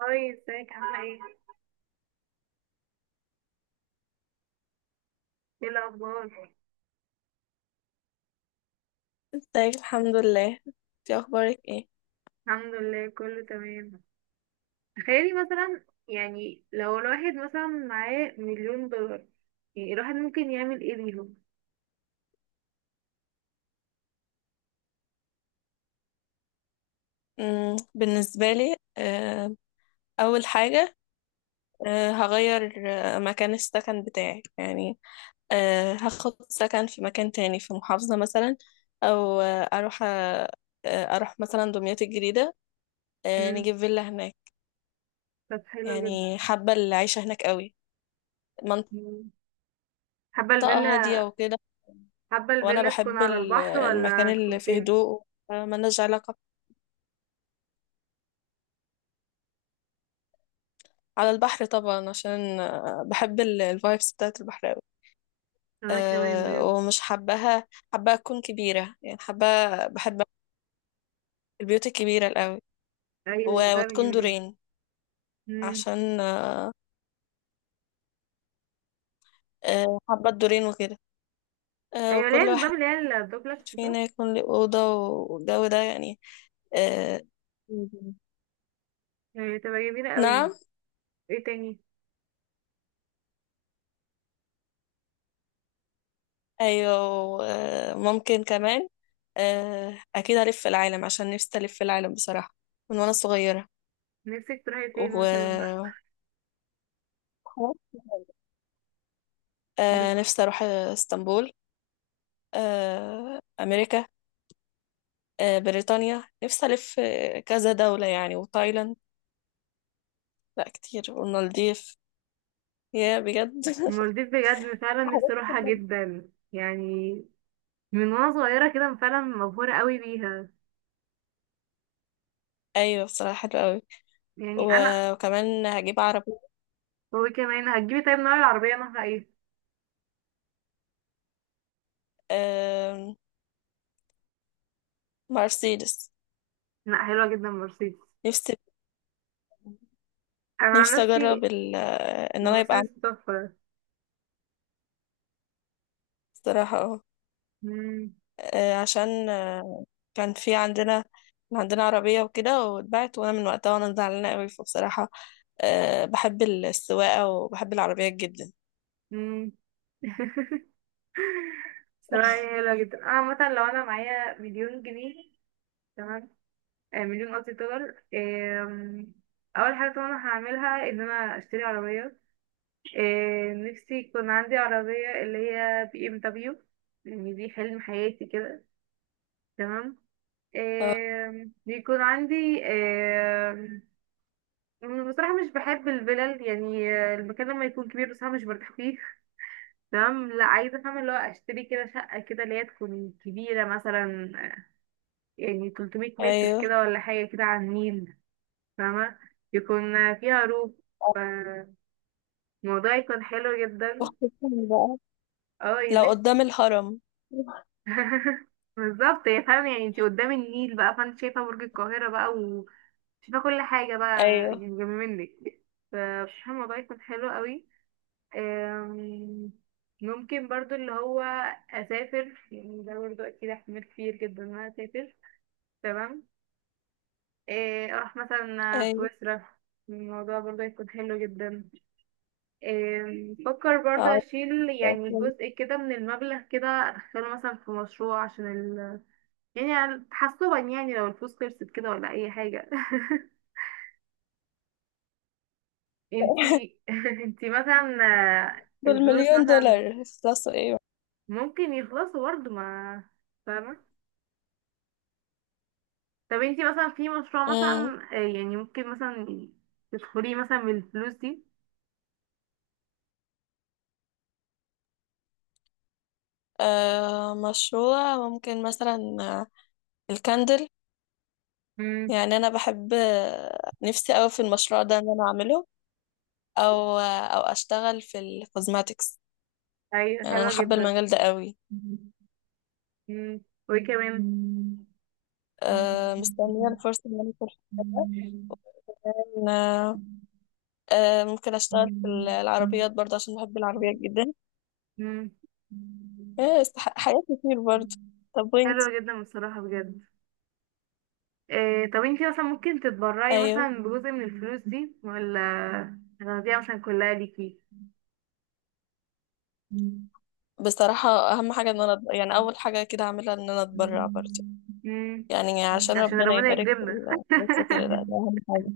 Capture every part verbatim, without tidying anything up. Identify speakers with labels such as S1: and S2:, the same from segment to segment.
S1: هاي ازيك عاملة ايه؟ ايه الأخبار؟
S2: ازيك؟ الحمد لله. انتي اخبارك ايه؟
S1: الحمد لله كله تمام. تخيلي مثلا يعني لو الواحد مثلا معاه مليون دولار، يعني الواحد ممكن يعمل ايه بيهم؟
S2: مم، بالنسبه لي آه، اول حاجه. آه، هغير آه، مكان السكن بتاعي يعني. آه، هاخد سكن في مكان تاني في محافظه مثلا، او آه، اروح آه، آه، اروح مثلا دمياط الجديده. آه،
S1: مم.
S2: نجيب فيلا هناك.
S1: طب حلو جدا.
S2: يعني حابه العيشه هناك قوي،
S1: مم. حابة
S2: منطقه
S1: الفيلا،
S2: هاديه وكده.
S1: حابة
S2: وانا
S1: الفيلا تكون
S2: بحب
S1: على
S2: ال-
S1: البحر
S2: المكان
S1: ولا تكون
S2: اللي فيه
S1: فين؟
S2: هدوء. آه، ملناش علاقه. على البحر طبعا، عشان آه، بحب الفايبس بتاعت البحر قوي.
S1: أنا كمان
S2: أه
S1: بجد.
S2: ومش حباها. حابة أكون كبيرة يعني، حابة. بحب البيوت الكبيرة الأوي،
S1: أيوة
S2: و-
S1: فعلا
S2: وتكون
S1: جميلة جدا.
S2: دورين،
S1: مم.
S2: عشان أه آه، حابة الدورين وكده. أه
S1: أيوة ليه
S2: وكل واحد
S1: النظام اللي هي الدوبلكس صح؟
S2: فينا يكون له أوضة، والجو ده يعني. أه.
S1: يعني تبقى جميلة قوي.
S2: نعم.
S1: ايه تاني؟
S2: أيوة. أه ممكن كمان، أه أكيد ألف العالم، عشان نفسي ألف العالم بصراحة من وأنا صغيرة.
S1: نفسك تروحي فين مثلا؟
S2: و آه، نفسي أروح اسطنبول، آه، أمريكا، آه، بريطانيا. نفسي ألف آه، كذا دولة يعني، وتايلاند. لا كتير، والمالديف يا بجد.
S1: المالديف بجد فعلا نفسي
S2: حاجات كتير
S1: اروحها
S2: جداً.
S1: جدا يعني. من وانا صغيرة كده فعلا مبهورة قوي بيها.
S2: أيوة بصراحة حلوة أوي.
S1: يعني انا
S2: و- وكمان هجيب عربية.
S1: هو كمان هتجيبي طيب نوع العربية نوعها ايه؟
S2: آم، مرسيدس.
S1: لا حلوة جدا مرسيدس.
S2: نفسي.
S1: انا عن
S2: نفسي أجرب
S1: نفسي
S2: ال- آه، إن أنا يبقى عندي.
S1: المرسيدس تحفة.
S2: بصراحة اه.
S1: مم،
S2: آه، عشان آه، كان في عندنا. كان عندنا عربية وكده واتباعت، وأنا من وقتها وأنا زعلانة أوي، فبصراحة آه، بحب السواقة وبحب العربيات جدا.
S1: مم. صراحة هي حلوة جدا، انا مثلا لو انا معايا مليون جنيه، تمام. آه، مليون قصدي دولار. آم، اول حاجة طبعا هعملها ان انا اشتري عربية. آه، نفسي يكون عندي عربية اللي هي بي ام دبليو، يعني دي حلم حياتي كده. تمام. آم، بيكون عندي، آم، بصراحة مش بحب الفلل، يعني آه، المكان لما يكون كبير بصراحة مش برتاح فيه. تمام، لا عايزة فاهمة اللي هو اشتري كده شقة كده اللي هي تكون كبيرة مثلا، يعني تلت ميت متر
S2: أيوه،
S1: كده ولا حاجة كده على النيل. فاهمة، يكون فيها روف، فالموضوع يكون حلو جدا.
S2: وخصوصا بقى
S1: اه
S2: لو
S1: يعني
S2: قدام الهرم.
S1: بالظبط، هي فعلا يعني انتي قدام النيل بقى فانت شايفة برج القاهرة بقى وشايفة كل حاجة بقى
S2: ايوه
S1: يعني جنب منك، فبصراحة الموضوع يكون حلو قوي. أم، ممكن برضو اللي هو أسافر، يعني ده برضو أكيد احتمال كبير جدا إن أنا أسافر. تمام. إيه، أروح مثلا
S2: ايوه.
S1: سويسرا، الموضوع برضو هيكون حلو جدا. إيه، بفكر برضو
S2: عارفة.
S1: أشيل يعني جزء كده من المبلغ كده أدخله مثلا في مشروع، عشان يعني على- تحسبا يعني لو الفلوس خلصت كده ولا اي حاجة. انتي انتي مثلا آه، الفلوس
S2: بالمليون
S1: مثلا
S2: دولار خلاص ايه.
S1: ممكن يخلصوا برضه ما، فاهمة. طب انتي مثلا في مشروع
S2: امم
S1: مثلا آه، يعني ممكن مثلا تدخليه مثلا بالفلوس دي.
S2: آه مشروع ممكن مثلا آه، الكاندل.
S1: امم.
S2: يعني انا بحب آه، نفسي قوي في المشروع ده ان انا اعمله. او آه، او اشتغل في الكوزماتكس.
S1: ايوه
S2: يعني انا
S1: حلوة
S2: حابه
S1: جدا.
S2: المجال ده قوي.
S1: امم. وايه كمان.
S2: آه مستنيه الفرصه ان انا اكون في المجال ده. كمان، آه آه، ممكن اشتغل في العربيات برضه، عشان بحب العربيات جدا.
S1: امم.
S2: آه، استح- حاجات كتير برضه. طب وانت؟
S1: حلوة جدا بصراحة بجد. إيه طب انتي مثلا ممكن تتبرعي
S2: ايوه
S1: مثلا بجزء من الفلوس دي ولا هتاخديها مثلا كلها ليكي؟
S2: بصراحة اهم حاجة ان انا أت- يعني اول حاجة كده اعملها ان انا اتبرع برضه.
S1: مم.
S2: يعني عشان
S1: عشان
S2: ربنا
S1: ربنا
S2: يبارك في
S1: يكرمنا.
S2: الفلوس وكده. لا، ده اهم حاجة.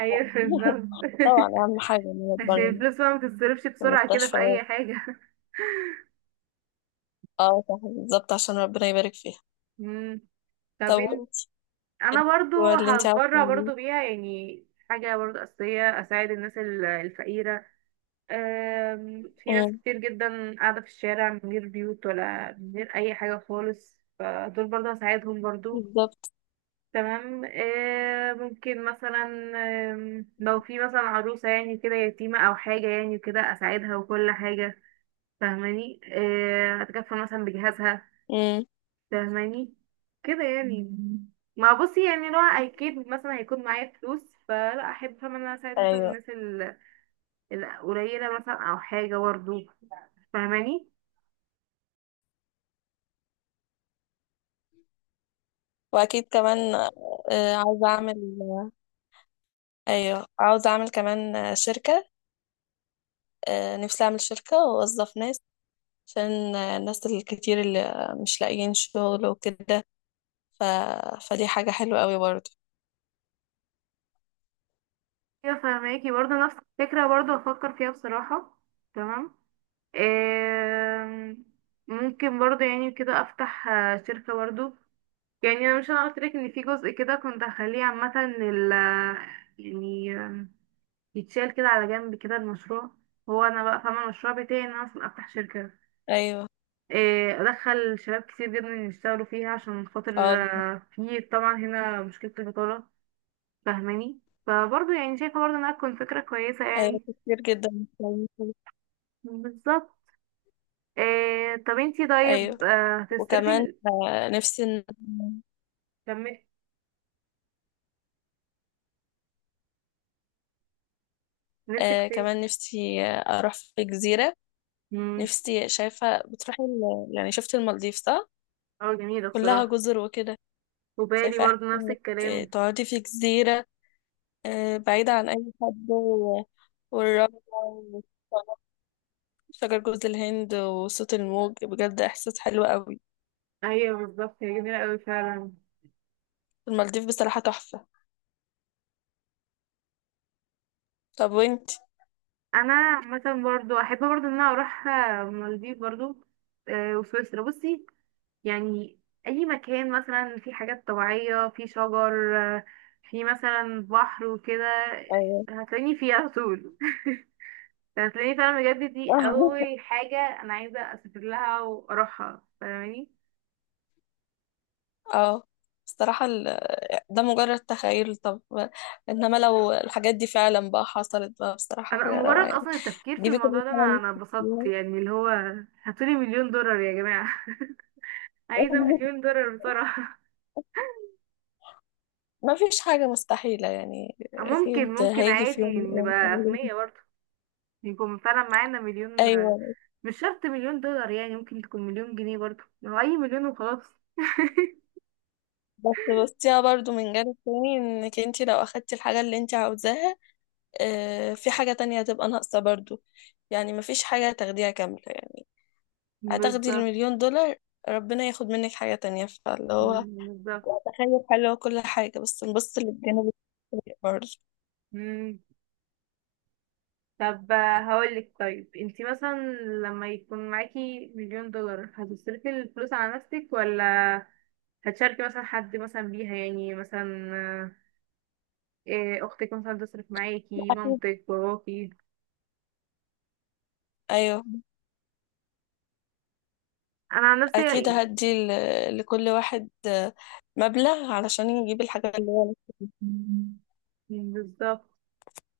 S1: ايوه بالظبط.
S2: طبعا اهم حاجة ان انا
S1: عشان
S2: اتبرع
S1: الفلوس بقى ما بتتصرفش
S2: في
S1: بسرعة كده في اي
S2: المستشفيات.
S1: حاجة.
S2: اه صح بالظبط، عشان ربنا يبارك فيها.
S1: مم. طب
S2: طب
S1: انت،
S2: وانت؟ إيه
S1: انا برضو
S2: هو اللي انت عاوزة
S1: هتبرع
S2: تعمليه؟
S1: برضو بيها يعني، حاجة برضو أساسية اساعد الناس ال- الفقيرة. أم، في ناس
S2: أمم،
S1: كتير جدا قاعدة في الشارع من غير بيوت ولا من غير أي حاجة خالص، فدول برضه هساعدهم برضه.
S2: بالظبط.
S1: تمام. أه، ممكن مثلا أم، لو في مثلا عروسة يعني كده يتيمة أو حاجة يعني كده أساعدها وكل حاجة، فاهماني. أه، أتكفل مثلا بجهازها،
S2: أمم،
S1: فاهماني كده يعني. مم. ما بصي يعني لو اكيد مثلا هيكون معايا فلوس فلا احب فاهمة ان انا اساعد مثلا
S2: ايوه.
S1: الناس ال- القليلة مثلا او حاجة برضه، فاهماني.
S2: واكيد كمان آه، عاوزة اعمل. ايوه عاوزة اعمل كمان آه، شركة. آه، نفسي اعمل شركة واوظف ناس، عشان الناس الكتير اللي مش لاقيين شغل وكده. ف... فدي حاجة حلوة قوي برضو.
S1: ايوه فهماكي برضه نفس الفكرة برضه بفكر فيها بصراحة. تمام. آم، ممكن برضه يعني كده افتح آه، شركة برضه، يعني انا مش انا قلت لك ان في جزء كده كنت هخليه عامة لل، يعني آم، يتشال كده على جنب كده المشروع. هو انا بقى فاهمة المشروع بتاعي ان انا اصلا افتح شركة،
S2: ايوه.
S1: آه، ادخل شباب كتير جدا يشتغلوا فيها عشان
S2: اه
S1: خاطر آه، في طبعا هنا مشكلة البطالة، فاهماني. فبرضه يعني شايفة برضه انها تكون فكرة كويسة
S2: ايوه
S1: يعني.
S2: كتير جدا مش لاقيين شغل.
S1: بالظبط. آه طب انتي
S2: ايوه
S1: طيب آه، هتصرفي
S2: وكمان
S1: ال-
S2: آه، نفسي إن-
S1: كملي، نفسك
S2: آه،
S1: في
S2: كمان
S1: ايه؟
S2: نفسي آه، اروح في جزيرة.
S1: امم.
S2: نفسي. شايفة بتروحي ال- يعني شفت المالديف صح؟
S1: اه جميلة
S2: كلها
S1: بصراحة.
S2: جزر وكده.
S1: وبالي
S2: شايفة احسن
S1: برضو نفس
S2: انك آه،
S1: الكلام.
S2: تقعدي في جزيرة آه، بعيدة عن اي حد، و- والرملة، شجر جوز الهند وصوت الموج، بجد احساس حلو قوي.
S1: ايوه بالظبط، هي جميله قوي فعلا.
S2: المالديف بصراحة تحفة. طب وانت؟
S1: انا مثلا برضو احب برضو ان انا اروح آه، المالديف برضو، آه، وسويسرا. بصي يعني اي مكان مثلا في حاجات طبيعية، في شجر، آه، في مثلا بحر وكده،
S2: ايوه.
S1: هتلاقيني فيه على طول. هتلاقيني فعلا بجد، دي اول حاجه انا عايزه اسافر لها واروحها، فاهماني.
S2: اه بصراحة ال- ده مجرد تخيل. طب انما لو الحاجات دي فعلا بقى حصلت، بقى بصراحة
S1: انا
S2: حاجة روعة
S1: مجرد
S2: يعني.
S1: اصلا التفكير في
S2: جيبي كل
S1: الموضوع ده انا
S2: حاجة
S1: انا
S2: نفسك
S1: اتبسطت
S2: فيها.
S1: يعني اللي هو هاتولي مليون دولار يا جماعه. عايزه مليون دولار بصراحه.
S2: ما فيش حاجة مستحيلة يعني، أكيد
S1: ممكن، ممكن
S2: هيجي في
S1: عادي
S2: يوم من
S1: نبقى
S2: الأيام.
S1: اغنياء برضه، يكون فعلا معانا مليون.
S2: أيوة.
S1: مش شرط مليون دولار يعني، ممكن تكون مليون جنيه برضه، هو اي مليون وخلاص.
S2: بس بصيها برضو من جانب تاني، إنك انتي لو أخدتي الحاجة اللي انتي عاوزاها، آه، في حاجة تانية هتبقى ناقصة برضو. يعني مفيش حاجة تاخديها كاملة يعني. هتاخدي
S1: بالظبط.
S2: المليون دولار، ربنا ياخد منك حاجة تانية، فاللي هو
S1: بالظبط.
S2: تخيل حلو كل حاجة، بس نبص للجانب السيء برضه.
S1: طب آه، هقولك طيب، انتي مثلا لما يكون معاكي مليون دولار هتصرفي الفلوس على نفسك، ولا هتشاركي مثلا حد مثلا بيها يعني مثلا آه، إيه، اختك مثلا تصرف معاكي
S2: أكيد.
S1: مامتك باباكي؟
S2: أيوه
S1: انا عن نفسي
S2: أكيد
S1: يعني-
S2: هدي ل- لكل واحد آه، مبلغ، علشان يجيب الحاجة اللي هو نفسه فيها.
S1: مم. بالظبط.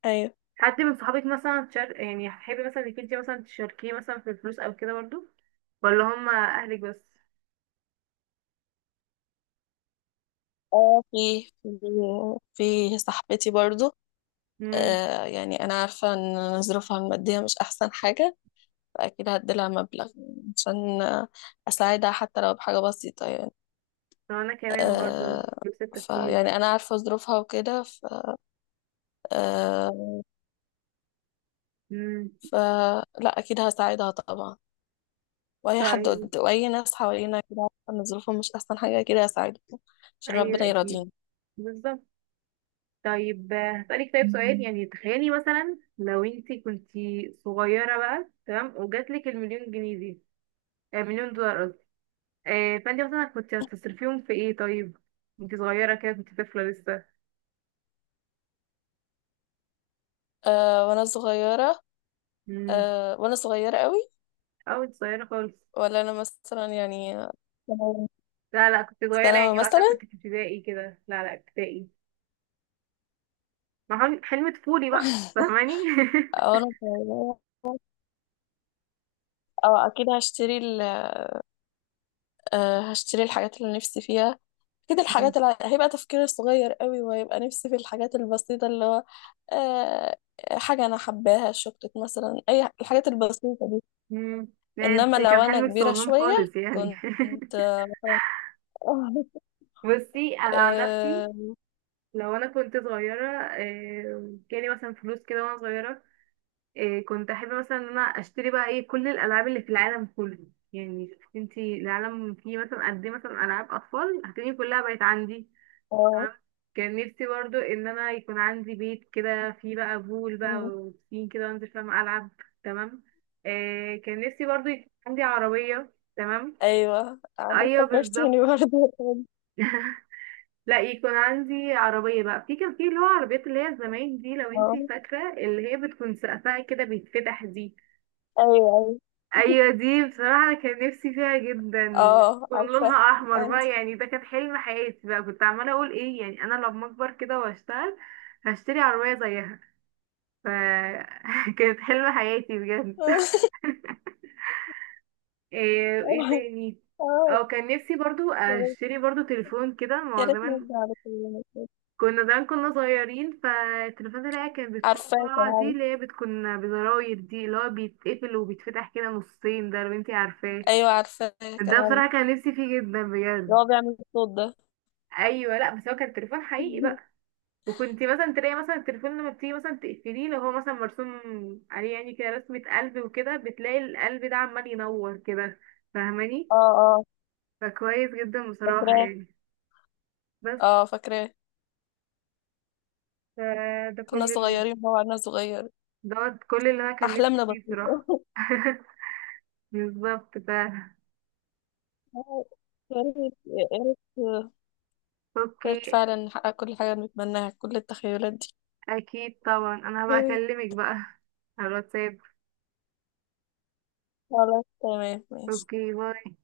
S2: أيوه.
S1: حد من صحابك مثلا تشار... يعني هتحبي مثلا انك انتي مثلا تشاركيه مثلا في الفلوس او كده برضو، ولا هما اهلك بس؟
S2: اه، في في في صاحبتي برضو.
S1: امم.
S2: آه يعني أنا عارفة إن ظروفها المادية مش أحسن حاجة، أكيد هديلها مبلغ عشان أساعدها حتى لو بحاجة بسيطة يعني.
S1: انا كمان برضو
S2: أه
S1: نفس
S2: فيعني
S1: التفكير.
S2: أنا عارفة ظروفها وكده، ف أه
S1: امم.
S2: فلا أكيد هساعدها طبعا. وأي حد
S1: طيب.
S2: قد- وأي ناس حوالينا كده عارفة إن ظروفهم مش أحسن حاجة كده هساعدهم، عشان ربنا
S1: ايوه اكيد.
S2: يراضيني.
S1: بالظبط. طيب آه، هسألك طيب سؤال، يعني تخيلي مثلا لو انت كنتي صغيرة بقى تمام وجاتلك المليون جنيه دي، آه، مليون دولار قصدي. آه، فانت مثلا كنت هتصرفيهم في ايه طيب؟ انت صغيرة كده كنت طفلة لسه.
S2: أه وأنا صغيرة.
S1: مم.
S2: أه وأنا صغيرة قوي.
S1: او انت صغيرة خالص،
S2: ولا أنا مثلا يعني
S1: لا لا كنت صغيرة يعني
S2: ثانوي
S1: وقتها
S2: مثلا.
S1: كنت في ابتدائي كده، لا لا ابتدائي. ما حلم، حلم طفولي بقى، فاهماني.
S2: أو أنا صغيرة. اه اكيد هشتري. أه هشتري الحاجات اللي نفسي فيها. اكيد
S1: مم.
S2: الحاجات اللي هيبقى تفكيري صغير قوي، وهيبقى نفسي في الحاجات البسيطة. اللي هو أه حاجة انا حباها شوكليت مثلا، اي الحاجات البسيطة دي.
S1: مم. لا
S2: انما
S1: انت
S2: لو
S1: كان
S2: انا
S1: حلمك
S2: كبيرة
S1: صغنون
S2: شوية
S1: خالص يعني.
S2: كنت مثلا أه.
S1: بصي انا عن نفسي
S2: آه،
S1: لو انا كنت صغيره آه، جالي مثلا فلوس كده وانا صغيره، آه، كنت احب مثلا ان انا اشتري بقى ايه كل الالعاب اللي في العالم كله. يعني شوفي انتي العالم فيه مثلا قد ايه مثلا العاب اطفال هتلاقي كلها بقت عندي.
S2: آه،
S1: تمام. كان نفسي برضو ان انا يكون عندي بيت كده فيه بقى بول بقى
S2: مم.
S1: وبسين كده وانزل فاهم العب. تمام. آه، كان نفسي برضو يكون عندي عربيه. تمام.
S2: ايوه عارفة
S1: ايوه
S2: فكرتيني
S1: بالظبط،
S2: برضه.
S1: لا يكون عندي عربية بقى، في كان في اللي هو عربيات اللي هي زمان دي لو
S2: اه
S1: انتي فاكرة، اللي هي بتكون سقفها كده بيتفتح دي.
S2: ايوه ايوه.
S1: ايوه دي بصراحة أنا كان نفسي فيها جدا.
S2: اه
S1: كان
S2: عارفة.
S1: لونها احمر بقى،
S2: عندي.
S1: يعني ده كان حلم حياتي بقى، كنت عمالة اقول ايه يعني انا لما اكبر كده واشتغل هشتري عربية زيها. ف كانت حلم حياتي بجد. ايه, ايه تاني؟
S2: اه
S1: او كان نفسي برضو
S2: يا ريت.
S1: اشتري برضو تليفون كده ما
S2: يا
S1: هو
S2: ريت
S1: زمان
S2: نرجع لكلنا كده.
S1: كنا، زمان كنا صغيرين، فالتليفونات اللي هي كانت بتكون
S2: عارفة
S1: قاعة دي
S2: كمان.
S1: اللي هي بتكون بزراير دي اللي هو بيتقفل وبيتفتح كده نصين ده، لو انتي عارفاه.
S2: ايوه عارفاه كان
S1: ده
S2: عندي
S1: بصراحة كان نفسي فيه جدا بجد.
S2: اللي هو بيعمل الصوت ده.
S1: ايوه، لا بس هو كان تليفون حقيقي بقى، وكنت مثلا تلاقي مثلا التليفون لما بتيجي مثلا تقفليه لو هو مثلا مرسوم عليه يعني كده رسمة قلب وكده، بتلاقي القلب ده عمال ينور كده، فاهماني.
S2: اه اه
S1: فكويس جدا بصراحة
S2: فاكراه.
S1: يعني. بس
S2: اه فاكراه.
S1: ف- ده
S2: كنا
S1: كل ال-
S2: صغيرين بقى وعنا صغير.
S1: ده كل اللي انا كان نفسي
S2: احلامنا
S1: فيه
S2: بسيطة.
S1: بصراحة. بالظبط فعلا.
S2: يا ريت يا ريت يا ريت
S1: اوكي.
S2: فعلا نحقق كل حاجة بنتمناها، كل التخيلات دي.
S1: اكيد طبعا انا هبقى
S2: يا ريت.
S1: اكلمك بقى على الواتساب.
S2: خلاص تمام ماشي.
S1: اوكي باي.